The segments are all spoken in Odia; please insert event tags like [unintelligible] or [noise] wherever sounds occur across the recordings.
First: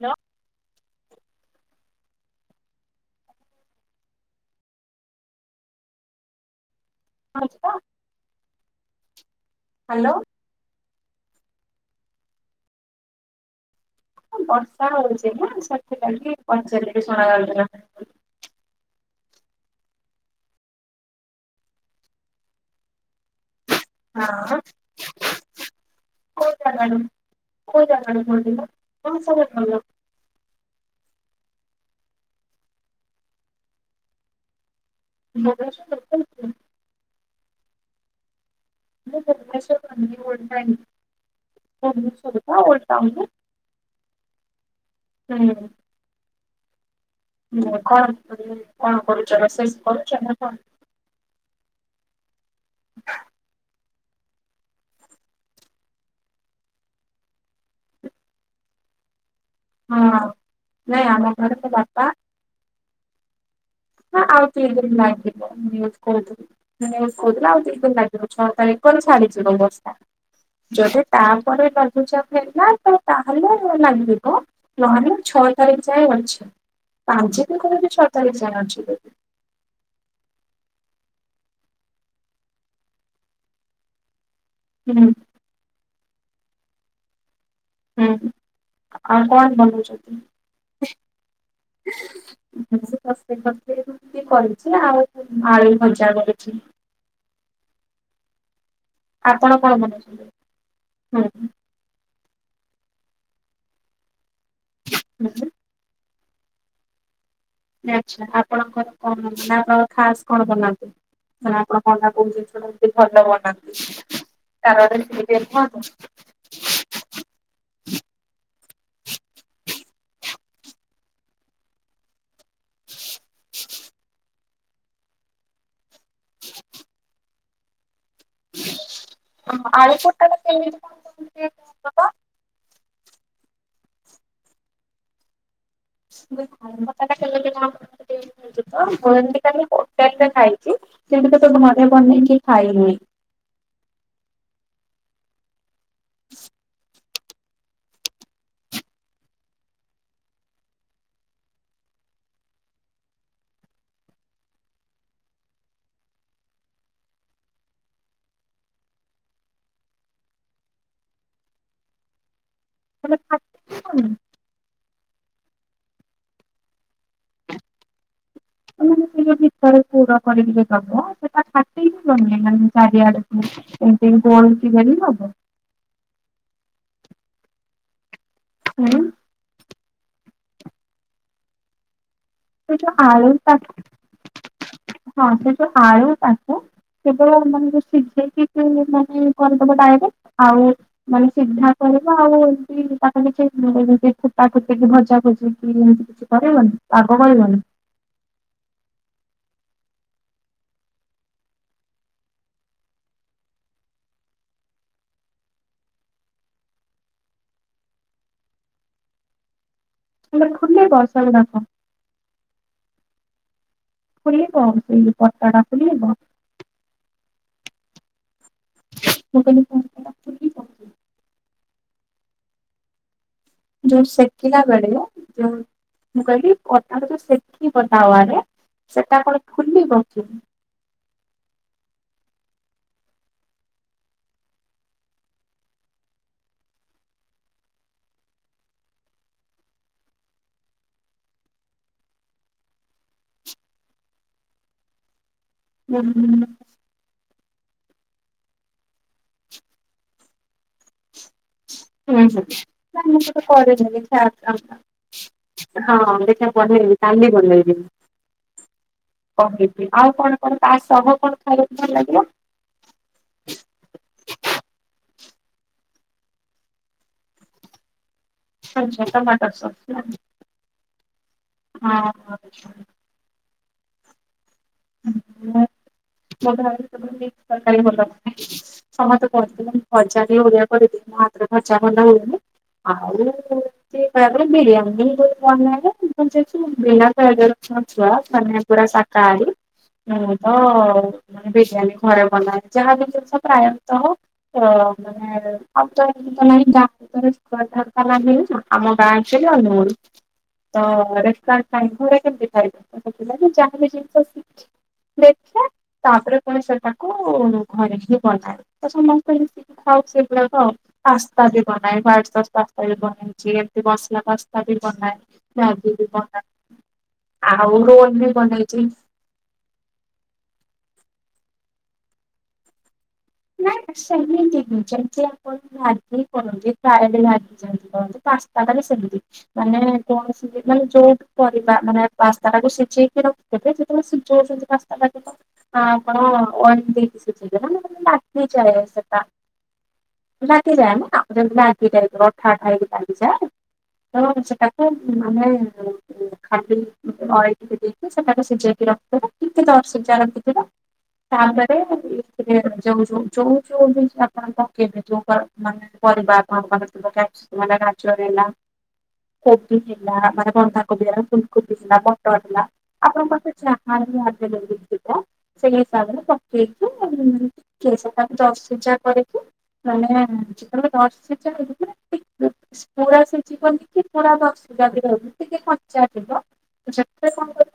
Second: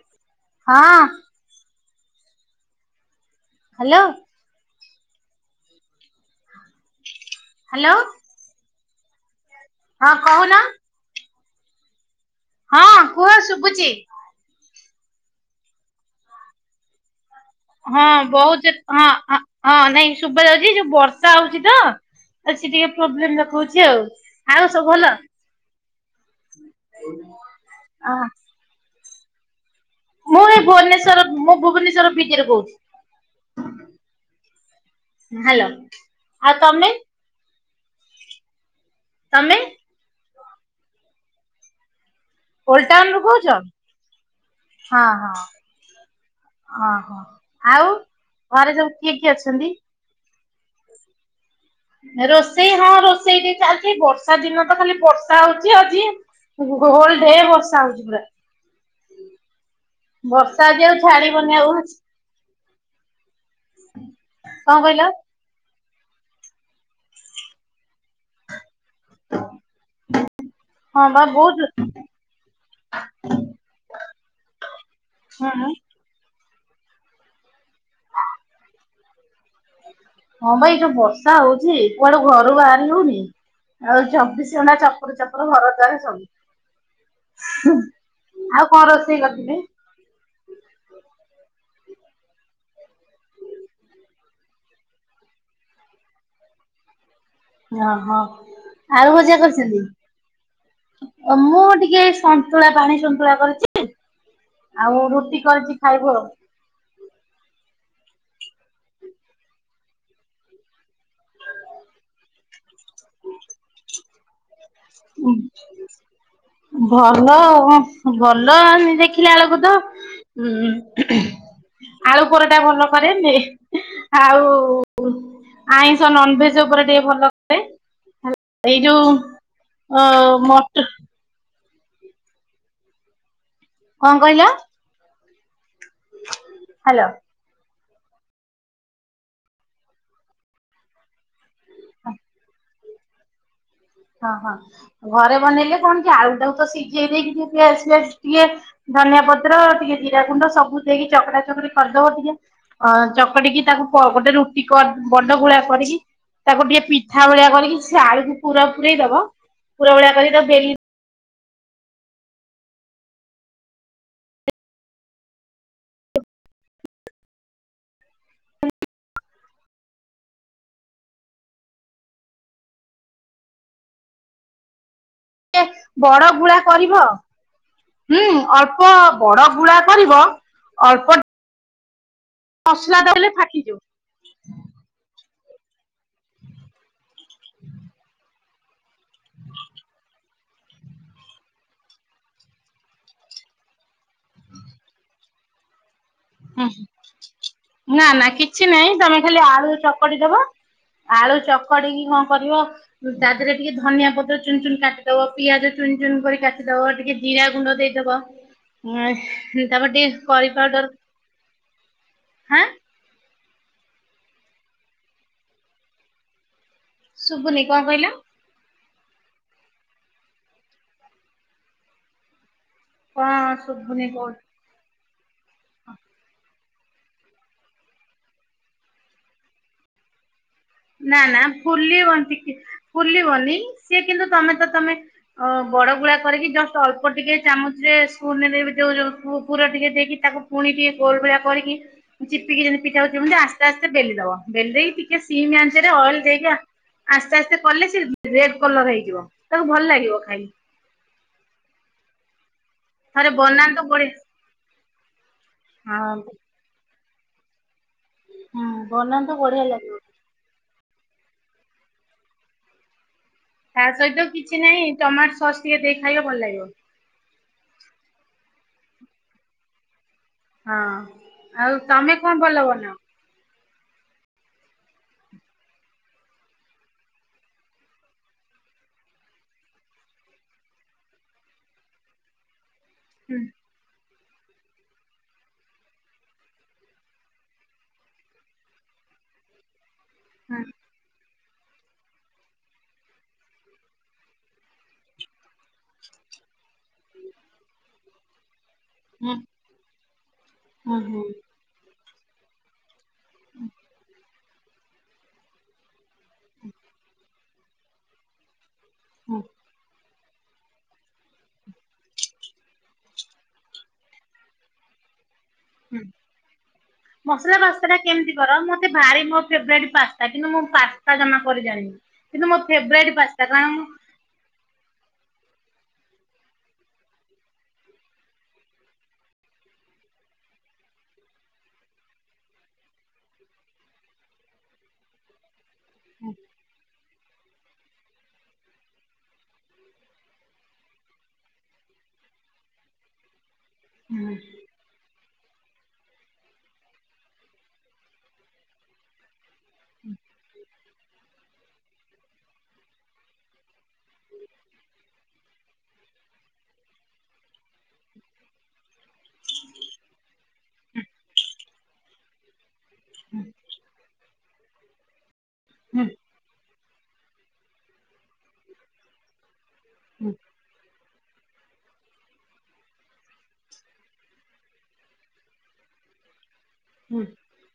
Hello hello. ମାଉସୀ ତ ହ୍ୟାଲୋ। ହଁ, କହୁନାଁ? ହଁ, କୁହ ଶୁଭୁଚି। ବର୍ଷା ହଉଛି ନାଁ ସେଥିପାଇଁ କି ପଚାରିଲି। ଶୁଣା ଯାଉ ନ ଥିଲା। ହଁ ବହୁତ ଯୋ ହଁ ହଁ ନାଇଁ ଶୁଭା ଯାଉଛି ଯୋଉ ବର୍ଷା ହଉଛି ତ ଏସି ଟିକେ ପ୍ରୋବ୍ଲେମ ଦେଖେଉଛି ଆଉ। ହଁ ଆଉ ସବୁ ଭଲ? କୋଉ ଯାଗାରୁ, କୋଉ ଜାଗାରୁ କହୁଥିଲ? [unintelligible] ମୁଁ ଏ ଭୁବନେଶ୍ଵର ମୁଁ ଭୁବନେଶ୍ୱର ଭିତରୁ କହୁଚି। ହେଲା। ଭୁବନେଶ୍ୱର ଆଉ ତମେ? ତମେ? [unintelligible] କୋଉ ଟାଉନ ଓଲଟାଉନରୁ ରୁ? କହୁଛ? ହୁଁ। ହଁ-ହଁ, ହୁଁ କଣ [unintelligible] କଣ କରୁଛ ଅଛନ୍ତି? ରୋଷେଇ କରୁଛ ନାଁ କଣ? ରୋଷେଇ ହଁ ରୋଷେଇ ଟିକେ ଚାଲିଛି ବର୍ଷା ଦିନ ତ ଖାଲି ବର୍ଷା ହଉଛି ଆଜି, ହୋଲଡେ ବର୍ଷା ହେଉଛି ପୁରା, ହଁ ଆଉ ବର୍ଷା ଆଜି ଆଉ ନାଇଁ ଆମ ଛାଡିବନି ଘରେ ଆଉ ତ କଣ ବାପା, ହଁ ଆଉ ତିନି ଦିନ କହିଲ ଲାଗିବ ନିଉଜ୍ କହୁ ନିଉଜ୍ କହୁଥିଲା ଆଉ ତିନି ଦିନ ଲାଗିବ ଛଅ ତାରିଖ, ତାପରେ ଛାଡି ଯିବ ବର୍ଷା, ଯଦି ହଁ ବା ତାପରେ ବହୁତ ଲଘୁଚାପ ହେଲା ତ ତାହେଲେ ଲାଗିବ, ନହେଲେ ଛଅ ହୁଁ ତାରିଖ ଯାଏ ଅଛି, ପାଞ୍ଚ ତାରିକି କି ଛ ତାରିଖ ଯାଏ ଅଛି, ହଁ ଭାଇ ଏ ଯୋଉ ବର୍ଷା ହଉଛି କୁଆଡ଼େ ଘରୁ ବାହାରି ହଉନି ଆଉ ଚବିଶ୍, ଝଣା ହୁଁ ଚପୁରୁ ଚାପଡ଼ ଘର ଦ୍ଵାର ସବୁ ହୁଁ, ଆଉ କଣ ରୋଷେଇ କରିଥିଲେ? କହୁଛନ୍ତି, ବେ [unintelligible] ସେ କରିଛି ଆଉ ଆଳୁ ଭଜା କରିଛି, ଏୟା ହଁ ଆଳୁ ଭଜା ଆପଣ କଣ କରିଛନ୍ତି ବନଉଛନ୍ତି? ହୁଁ ଅ ମୁଁ ଟିକେ ସନ୍, ସନ୍ତୁଳା ପାଣି ସନ୍ତୁଳା କରିଛି ଆଉ ରୁଟି ହୁଁ କରିଛି ଖାଇବ, ଆଚ୍ଛା ଆପଣଙ୍କର କଣ ପିଲାଙ୍କର ଖାସ୍ କଣ ବନାନ୍ତି? ସେ ଆପଣ ମନା କରୁଛନ୍ତିି କିନ୍ତୁ ଏମିତି ଭଲ ବନାନ୍ତି, ତାର ଗୋଟେ ବ୍ରେକଫାଷ୍ଟ, ଭଲ ଆଉ ଭଲ ଦେଖିଲା ବେଳକୁ ତ, ହୁଁ-ହୁଁ, ଆଳୁ ପରଟା ଭଲ କରେ ଯେ ଆଉ, ଆଇଁଷ ନନଭେଜ ଉପରେ ଟିକେ ଭଲ କରେ ଏଇ ଯୋଉ, ହଁ ଆଳୁ ଅ ପୁଳଟା ବି ମଟ କେମିତି କଣ [unintelligible] ହବ? କଁ କହିଲ? [unintelligible] ହ୍ୟାଲୋ। ଖାଇଛି, ସେଠି ତ ମନେ ପନିଁ କି ଖାଇନି, ହଁ-ହଁ ଘରେ ବନେଇଲେ କଣ କି ଆଳୁଟାକୁ ତ ସିଝେଇ ଦେଇକି ଟିକେ ପିଆଜ-ପିଆଜ ଟିକେ, ଧନିଆ ପତ୍ର ଟିକେ ଜିରା ଗୁଣ୍ଡ ସବୁ ଦେଇକି ଚକରା ଚକରି କରିଦବ ଟିକେ, ଅ ଚକଟିକି ତାକୁ ଗୋଟେ ରୁଟି କନ୍ ବଡ଼ ଗୋଳା କରିଛି, ତାକୁ ଟିକେ ପିଠା ଭଳିଆ କରିକି ସେ ଆଳୁକୁ ପୁରା ପୁରଇ ଦବ ପୁରା ଭଳିଆ କରିକି ତା ବେଲି, [unintelligible] ମାନେ ସେଇ ଯୋଉ ଭିତରେ ପୁର କରିକି ଦବ ସେଟା ଫାଟିକି ଗନି ମାନେ ଚାରିଆଡେକୁ, ସେମତି କଁ [unintelligible] ହବ, [unintelligible] ବଡ଼ ଗୁଳା କରିବ ହୁଁ ଅଳ୍ପ, ହୁଁ ବଡ଼ ଗୁଳା କରିବ ଅଳ୍ପ, ସେ ଯଉ ମସଲା ଆଳୁ ଦେଲେ ଫାଟିଯିବ ପାଚୋ ହଁ ସେ ଯଉ ଆଳୁ ପାଚାେ, କେବଳ ମାନେ ଯୋଉ ସିଝେଇକି ମାନେ କରିଦବଡଟ ଆଉ, ମାନେ ସିଧା କରିବ ଆଉ ଏମିତି ତାକୁ କିଛି ଏମତି ଫୁଟା ଫୁଟିକି ଭଜା ଭଜିକି ଏମତି, କି କରହିବନି ପାଗ କରିବନି, ନା-ନା କିଛି ନାହିଁ ତମେ ଖାଲି ଆଳୁ ଚକଡି ଦବ, ଆଳୁ ଚକଡିକି କଁ କରିବ, ତା ଦେହରେ ଟିକେ ଧନିଆ ପତ୍ର ଚୁନ-ଚୁନ କାଟିଦବ ପିଆଜ ଚୁନ- ଚୁନ କରି କାଟିଦବ ଟିକେ, ହିରା ଗୁଣ୍ଡ ଦେଇଦବ [unintelligible] ତାପରେ ଟିକେ କରି ପୁରା ପାଉଡର ଖୁଲିବ ସେଗୁଡାକ? ହାଁ? ଫୁଲିବ ସେଇ ଯୋଉ [inaudible] ଫୁଲିବ? ଶୁଭୁନି କଣ କଇଲ? ମୁଁ କଲି କଁ ହଁ। ଯୋଉ ସେକିଲା ବେଳେ ଯୋଉ ମୁଁ କଇଲି ପରଟା କୁ ଯୋଉ ଶେକିବ ତାୱାରେ ସେଟା କଣ ଫୁଲିବ କି? ନା ନା ବୁଲିବନି ଟିକେ ଫୁଲିବନି ସିଏ କିନ୍ତୁ ତମେ ତ ତମେ ଅ ବଡଗୁଳା କରିକି ଜଷ୍ଟ ଅଳ୍ପ ଟିକେ ଚାମଚରେ ସ୍ପୁନ୍ ରେ ଯୋଉ ଉ ପୁର ଟିକେ ଦେଇକି ତାକୁ ପୁଣି ଟିକେ ଗୋଲ ଭଳିଆ କରିକି ଚିପିକି ଯେମିତି ପିଠା ହଉଚି ସେମିତି ଆସ୍ତେ ଆସ୍ତେ ବେଲି ଦବ ବେଲି ଦେଇକି ଟିକେ ସ୍ ସିମ୍ ଆଞ୍ଚରେ ହୁଁ ହୁଁ। ଅଏଲ୍ ଦେଇକା ଆସ୍ତେ ଆସ୍ତେ କଲେ ସେ ରେଡ୍ କଲର ହେଇଯିବ ତାକୁ ଭଲ ଲାଗିବ ଖାଇଲେ। ହୁଁ ହୁଁ ନାଇଁ ମୁଁ ଥରେ ସେଟା ବନାନ୍ତୁ କରେନି ବି ବଢି [inaudible] ହଁ ଦେଖିଆ ବନେଇବି କାଲି ବନେଇବି। ହୁଁ ବନାନ୍ତୁ ବଢିଆ କହିବି ଲାଗିବ। ଆଉ କଣ କଣ ତା ସହ କଣ ଖାଇବାକୁ ଭଲ ଲାଗିଲା? ତା ସହିତ କିଛି ନାଇଁ ଟମାଟୋ ସସ୍ ଟିକେ ଦେଇ ଖାଇବ ଭଲ ଲାଗିବ। ଆଛା ଟମାଟର୍ ସକ୍ସ୍ ନା? ହଁ ଆଉ ତମେ ହଁ କଁ ଭଲ ବନାଅ? [inaudible] ତର୍କାରି ଭଲ। ସମସ୍ତେ କହିଥିଲେ ମୁ ଭଜା ଟିକେ ଅଧିକା କରିଦେଲେ ମୋ ହାତରେ ଭଜା ଭଲ ହୁଏନି ଆଉ ହୁଁ ସିଏ ତାପରେ ବିରିଆନି କଲେ [inaudible] ପୁଡା ଶାକାହାରି ମୁଁ ତ ମାନେ ବିରିୟାନୀ ଘରେ ବନାଏ ଯାହାବି ଜିନିଷ ପ୍ରାୟତଃ [unintelligible] ଆମ ଗାଁ ହୁଁ ଆଚୁଆଲି ଅନୁଗୁଳୁ ତ ହୁଁ ହୁଁ ହୁଁ [unintelligible] ସବୁ ବେଳେ କେମିତି ଖାଇବୁ। ଗୋଟେ ପିଲାବିଯାହାବ ବି ଜିନିଷ ଶିଖି ଦେଖେ ତାପରେ ପୁଣି ସେଟାକୁ ଘରେ ହିଁ ବନାଏ ତ ସମସ୍ତ [inaudible] ହୁଁ ଖାଉ ମଶିକି ଖାଉ ସେଗୁଡ଼ାକ ଆଉ। ପାସ୍ତା ବି ବନାଏ ୱଇଟ୍ ସସ୍ ପାସ୍ତା ବି ବନେଇଛି [inaudible] ମ୍ୟାଗି ହୁଁ ବି ବନାଏ ମସଲା ଆଉ ରୋଡ୍ ବି ବନେଇଚି। ଫେବ୍ରାଇଟି ପାସ୍ତା କିନ୍ତୁ ମୁଁ ପାସ୍ତା ଜମା କରି ଜାଣିନି କିନ୍ତୁ ମୋ ଫେବ୍ଟ୍ ରାଇଟ୍ ପାସ୍ତା କାରଣ ମୁଁ [inaudible] [inaudible] ପାସ୍ତା ଟା ବି ସେଏମିତି। ମାନେ କୌଣସି ଦିନ ଯୋଉ ବି ପରିବା ମାନେ ପାସ୍ତା ଟାକୁ ସିଝେଇକି ରଖ୍ ତାପରେ ଯେତେବେଳେ ସିଝେଉନ୍ତି ପାସ୍ତା ଟାକୁ ତ [inaudible] ନି ଚଳେ ସେଟା। ଲାଗିଯାଏ [inaudible] ମାନେ ଉଁ ଖାଲି ଅଏଲ୍ ଦେଇକି ସେଟାକୁ ସିଝେଇକି ରଖିଦବ। [inaudible] ଯୋଉ ଯୋଉ ଯୋଉ ଯୋଉ ବି ଆପଣଙ୍କ [inaudible] ମାନେ ପରିବା ଆପଣଙ୍କ ପାଖେ କ୍ୟାପ୍ସି କମ୍ ହେଲା ଗାଜର ହେଲା କୋବି ହେଲା ମାନେ ବନ୍ଧାକୋବି ହେଲା ଫୁଲକୋବି ହେଲା ମଟର ହେଲା। ଆପଣଙ୍କ ପାଖରେ ଯାହା [inaudible] ସେଇ ହିସାବରେ ପକେଇକି [inaudible] [inaudible] କରିକି। ମାନେ ହୁଁ ଯେତେବେଳେ ନର୍ସିଂ [unintelligible] ପୁରା ସିଝିବନି କି ପୁରା ଦରସିଝା ବି ରହିବନି ଟିକେ କଞ୍ଚା ଥିବ। କଣେ ହୁଁ ପ୍ରସ୍ ସବୁ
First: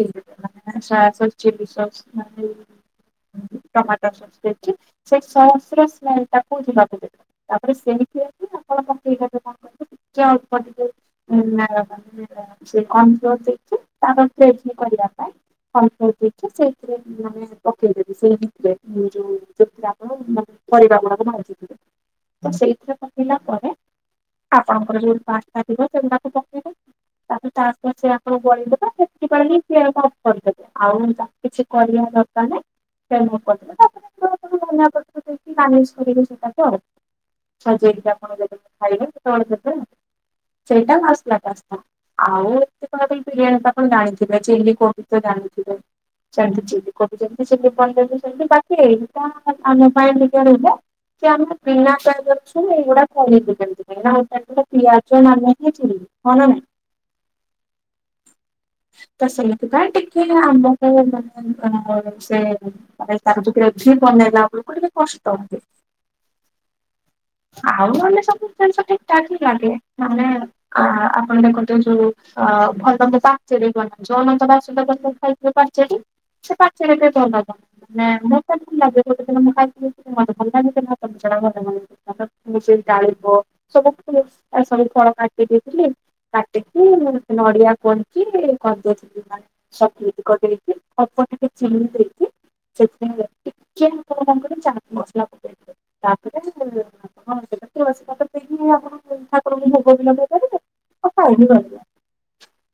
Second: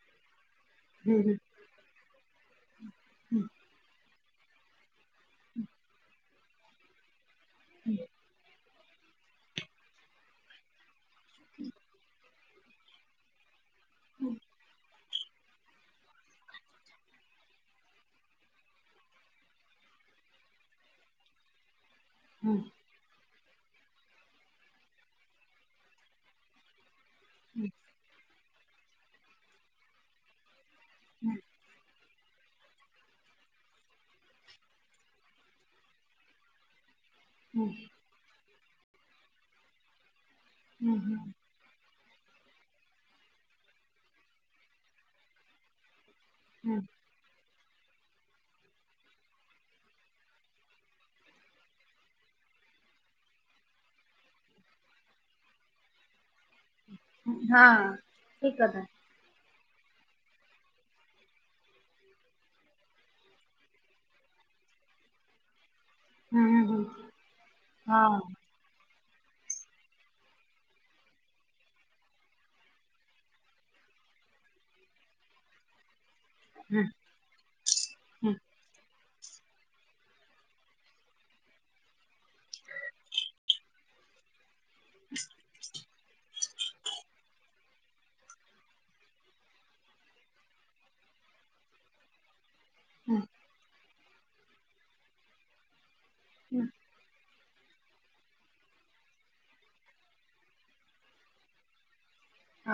ଦେଇଦବା ମାନେ ସୋୟା ହୁଁ sauce chilli sauce. [unintelligible] Tomato sauce ଦେଇଛି ସେଇ ସସ ର ସ୍ମେଲ ଟାକୁ ଯିବାକୁ ଦେବ। ତାପରେ ସେମଥି ହେଇକି ଆପଣ ପାଖ କଣ କର ଟ ଅଳ୍ପ ଟିକେ ସେ କନଫ୍ଲୋର ଦେଇକି ତାର ଫ୍ଲେମ କୁ କରିବା ପାଇଁ କ ସେଇଥିରେ ମାନେ ପକେଇଦେବି ସେଇ ଥିଲେ ଯୋଉ ଆପଣା ପରିବା ଗୁଡାକୁ ଭାଜିବେ। ହୁଁ ତ ସେଇଥିରେ ପକେଇଲା ପରେ ଆପଣଙ୍କର ଯୋଉ ଆସ୍ତା ଥିବ ସେଗୁଡ଼ାକୁ ପକେଇବେ। ତାକୁ ହୁଁ ହୁଁ ଚାଷସ ଆପଣ କରିଦବେ ସେଥିପାଇଁ ହିଁ ସେ ଅଫ୍ କରିଦେବେ ଆଉ ହୁଁ କିଛି କରିବା ଦ ଦରକାର ନାହିଁ ତାପରେଙ୍କୁ ମନ କରିି ମାନ କର ସେଟା ହୁଁ ସଜେଇକି ଆପଣ ଯଦି ଖାଇବେ ଯେତେବେଳେ ଦେବେ। ହୁଁ ସେଇଟା ହୁଁ ମାସଲା ପାସ୍ତା। ଆଉ ଏମତି କହିବାକୁ ଗଲେ ବିରିୟାନୀ ତ ଆପଣ ଜାଣିଥିବେ ଚିଲି କୋବି ତ ଜାଣିଥିବେ। ସେମିତି ହୁଁ ଚିଲି କୋବି ଯେମିତି ପନିର ସେମିତି ବାକି ଏଟା ଆମ ପାଇଁ ଟିକେ ରହିଲା। କି ଆମେ ବିନା ପିଆଜ ରସୁଣ ଏଗୁଡା ଆମେ କରିବୁ କେମିତି। ବିନା ପିଆଜ ମାନେ ହି ଚିଲି ହଁ ନା ନାଇଁ। ହଁ ଠିକ୍ କଥା। ତ ସେଇଥିପାଇ ଟିକେ ଆମକୁ ସେ ମାନେ ତାର ଭିତରେ ଅଛି ବନେଇଲା ବେଳକୁ ଟିକେ କଷ୍ଟ ହୁଏ। ହୁଁ ହୁଁ ହୁଁ ଆଉ ହଁ ନହେଲେ ସବୁ ଜିନିଷ ଠିକ ଠାକ ହିଁ ଲାଗେ ମାନେ ଆ ଆପଣ ଦେଖନ୍ତୁ ଯୋଉ ଅ ଭଲେ ପାଚେରୀ ବନାଛ ଅନନ୍ତ ବାସୁଦ ଖାଇଥିଲେ ପାଚେରୀ ସେ ହୁଁ ପାଚେରୀରେ ମତେ ହୁଁ ଭଲ ଲାଗେ ଗୋଟେ ଦିନ ମୁଁ ଖାଇଥିଲି ମତେ ଭଲ ଲାଗିଥିଲା। ମୁ ସେଇ ଡାଳିମ୍ୱ ସବୁ ସବୁ ଫଳ କାଟି ଦେଇଥିଲି। କାଟିକି ନଡିଆ କୋରିକି କରିଦେଇଥିଲି ସ କରି ଦେଇେଇକି। ଅଳପ ଟିକେ ଚିନ ଦେଇକି ହୁଁ ସେଥିପାଇଁ ଟିକେ ହବ କଣ କହିଲ ଚାଟ ମସଲା ପକେଇ ଥିଲି। ହୁଁ। ହଁ ସେଟା ତୁଳସୀ ପତ୍ର ଦେଇକି ଆପଣ ଠାକୁରଙ୍କୁ ଭୋଗ ବି ଲଗେଇପାରିବେ। ଆଉ ଖାଇ ବି ପାରିବେ।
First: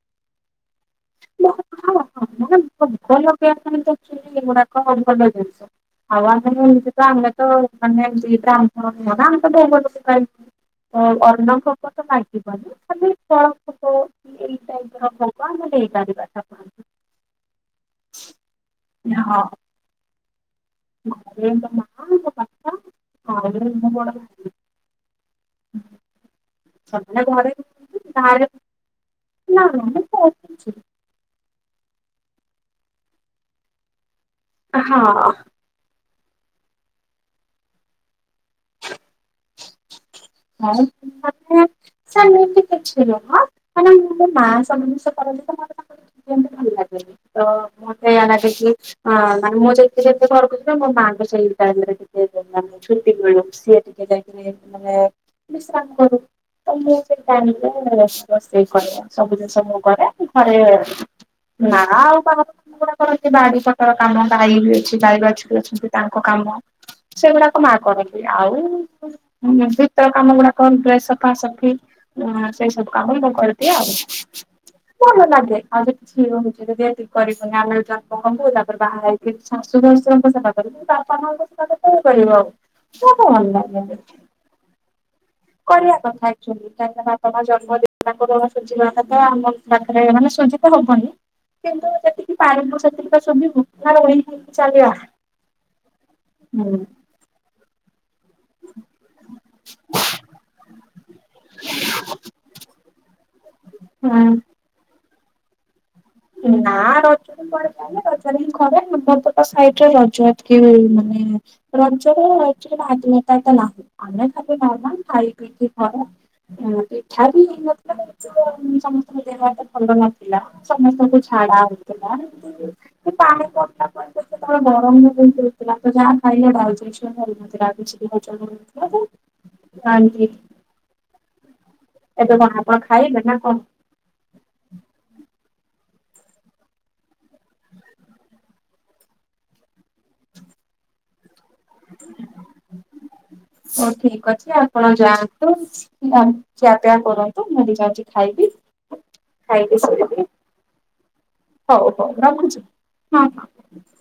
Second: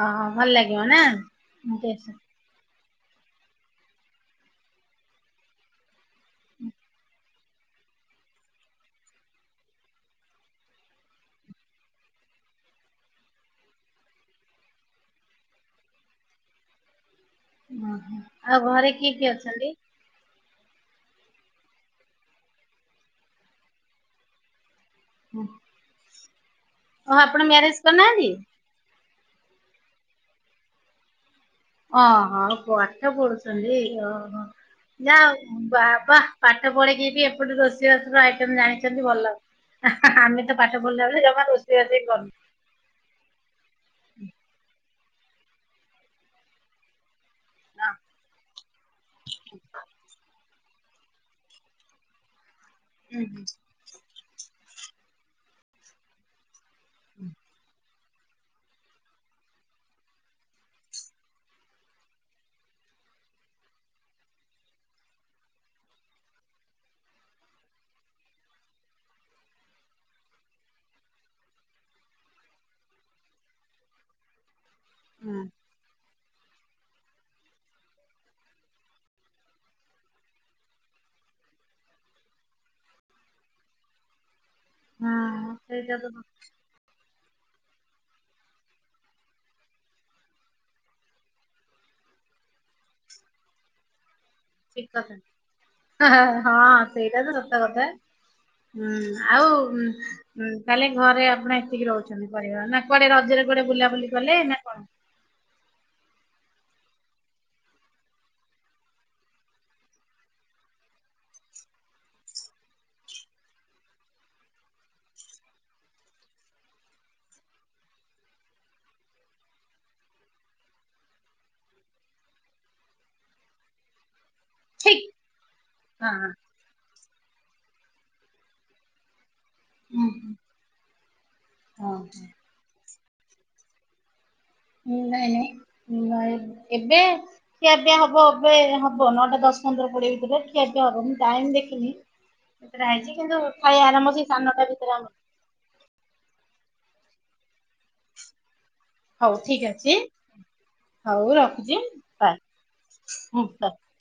ହଁ ଭଲ ଲାଗିବ ନା। ମାନେ ଭୋଗ ଲଗେଇବା ପାଇଁ ତ ଆକଚୁଆଲି ଏଗୁଡାକ ଭଲ ଜିନିଷ। ଆଉ ଆମେ ଏମିତିକା ଆମେ ତ ଆମେ ଦିଟା ଆମର [unintelligible] ଆ ଅର୍ଣ୍ଣ ଭୋଗ ତ ଲାଗିବନି ଖାଲି ଫଳ ଭୋଗ ଏଇ ଟାଇପର ଭୋଗ ଆମେ ଦେଇପାରିବା ଠା ଓହୋ ଆଉ ଘରେ କିଏ କିଏ ଅଛନ୍ତି? ଆଉଟ ମା ଏ ପପା ଆଉ ମୁ ବଡ। ଓ ଆପଣ ଘରେ ମ୍ୟାରେଜ କରିନାହାନ୍ତି? ଥାଏ। ନା ନା ମୁ ଓହୋ ପାଠ ପଢୁଛନ୍ତି ଓହୋ ଯା ହଁ ହୋଉ। ବାବା ପାଠ ପଢେଇିକି ବି ଏପଟେ ରୋଷେଇ ବାସର ଆଇଟମ ଜାଣିଛନ୍ତି ଭଲ ଆମେ ପାଠ ପଢ଼ିଲା ବେଳେ ଜମା ମାନେ ରୋଷେଇବାସହିଁ କରୁନୁ। ସେମିତି କିଛି ନୁହ ମାନେ ମୋ ମା ସବୁ ଯିନିଷ କରନ୍ତି ତ ମତେ ତାଙ୍କ ଠାରୁ ଶିଖିବାକୁ ଭଲ ଲାଗେ। ତ ନା। ମତେ ଏଇ ଲାଗିକି ମାନେ ମୁଁ ସେି ଯେତେ ଘରକୁଛି ମୋ ମାଆଙ୍କୁ ସେଇ ଜରେ। ଛୁଟି ହୁଁ ସି ଟିକେ ଯାଇକ ମାନେ କାମ କରୁ। [unintelligible] ତ ମୁଁ ସେଇ ଟାଇମ୍ ରେ ରୋଷେଇ କରିବା ସବୁ ଜିନିଷ ମୁ କରେ ଘରେ। ନା ଆଉ ତା କ କରନ୍ତି ବାଡି ପଖାର କାମ ଗାଇ ବି ଅଛି ଗାଇଗଛୀ ଅଛନ୍ତି ତାଙ୍କ କାମ ସେଗୁଡାକ ମା କରନ୍ତି ଆଉ କାମ ଗୁଡା କ ଡ୍ରେସ୍ ସଫା ସଫି, ସେଇ ସବୁ କାମ ମୁ କରିଦିଏ ଆଉ। ଭଲ ହୁଁ ଲାଗେ। [unintelligible] ତାପରେ ବାହା ହେଇକି ଶାଶୁ ଶଶୁଙ୍କ ସେବା କରେ। ବାପା ମାଙ୍କ। [unintelligible] ହଁ। କରିବା ସେଇଟା ତ କଥା ଆକ୍ଚୁଆଲି। ବାପା ମା [unintelligible] ହବନି। କିନ୍ତୁ ଯେତିକି ପାରିବୁ ସେତିକି ତ ସବୁ [unintelligible] [unintelligible] ହଁ ସେଇଟା ତ ସତ କଥା। ହୁଁ, ଆଉ ହୁଁ ତାହେଲେ ଘରେ ଆପଣ ଏତିକି ରହୁଛନ୍ତି ପରିବାର, ନା କୁଆଡେ ରଜରେ କୁଆଡେ ବୁଲାବୁଲି ହୁଁ କଲେ ନା କଣ? ନାଁ ରଜ [unintelligible] [unintelligible] ପିଠା ବି, [unintelligible] ସମସ୍ତଙ୍କ ଦେହ ତ ଭଲ ନଥିଲା। ସମସ୍ତଙ୍କୁ ଠିକ ହଁ ହଁ [unintelligible] ହୁଁ, ହୁଁ, [unintelligible] ହଁ ହଁ। ଏବେ କଣ, ଆପଣ ଖାଇବେ ନା କଣ? ନାଇଁ ନାଇଁ [unintelligible] ଏବେ ଖିଆ ହବ ଏବେ, ହ ହବ ନଅଟା ଦଶ ପନ୍ଦର କଡିଏ ଭିତରେ ଖିଆ ପିଆ ହବ। ମୁଁ ଟାଇମ ଦେଖ ଖାଇବା ହଉ ଆରମ୍ଭ ସେଇ ଠିକ ସାଢେ ଅଛି ନଅଟା ଆପଣ ଭିତରେ ଆମର ଯାଆନ୍ତୁ। ଖିଆପିଆ କରନ୍ତୁ, ମୁଁ ବି ଯାଉଛି ଖାଇବି, ହଉ ଠିକ ଖାଇକି ଅଛି ଶୋଇବି। ହଉ ରଖୁଛି ହଉ ହଉ ବାଏ ରଖୁଛି? ହଁ ହୁଁ ହଁ। ବାଏ।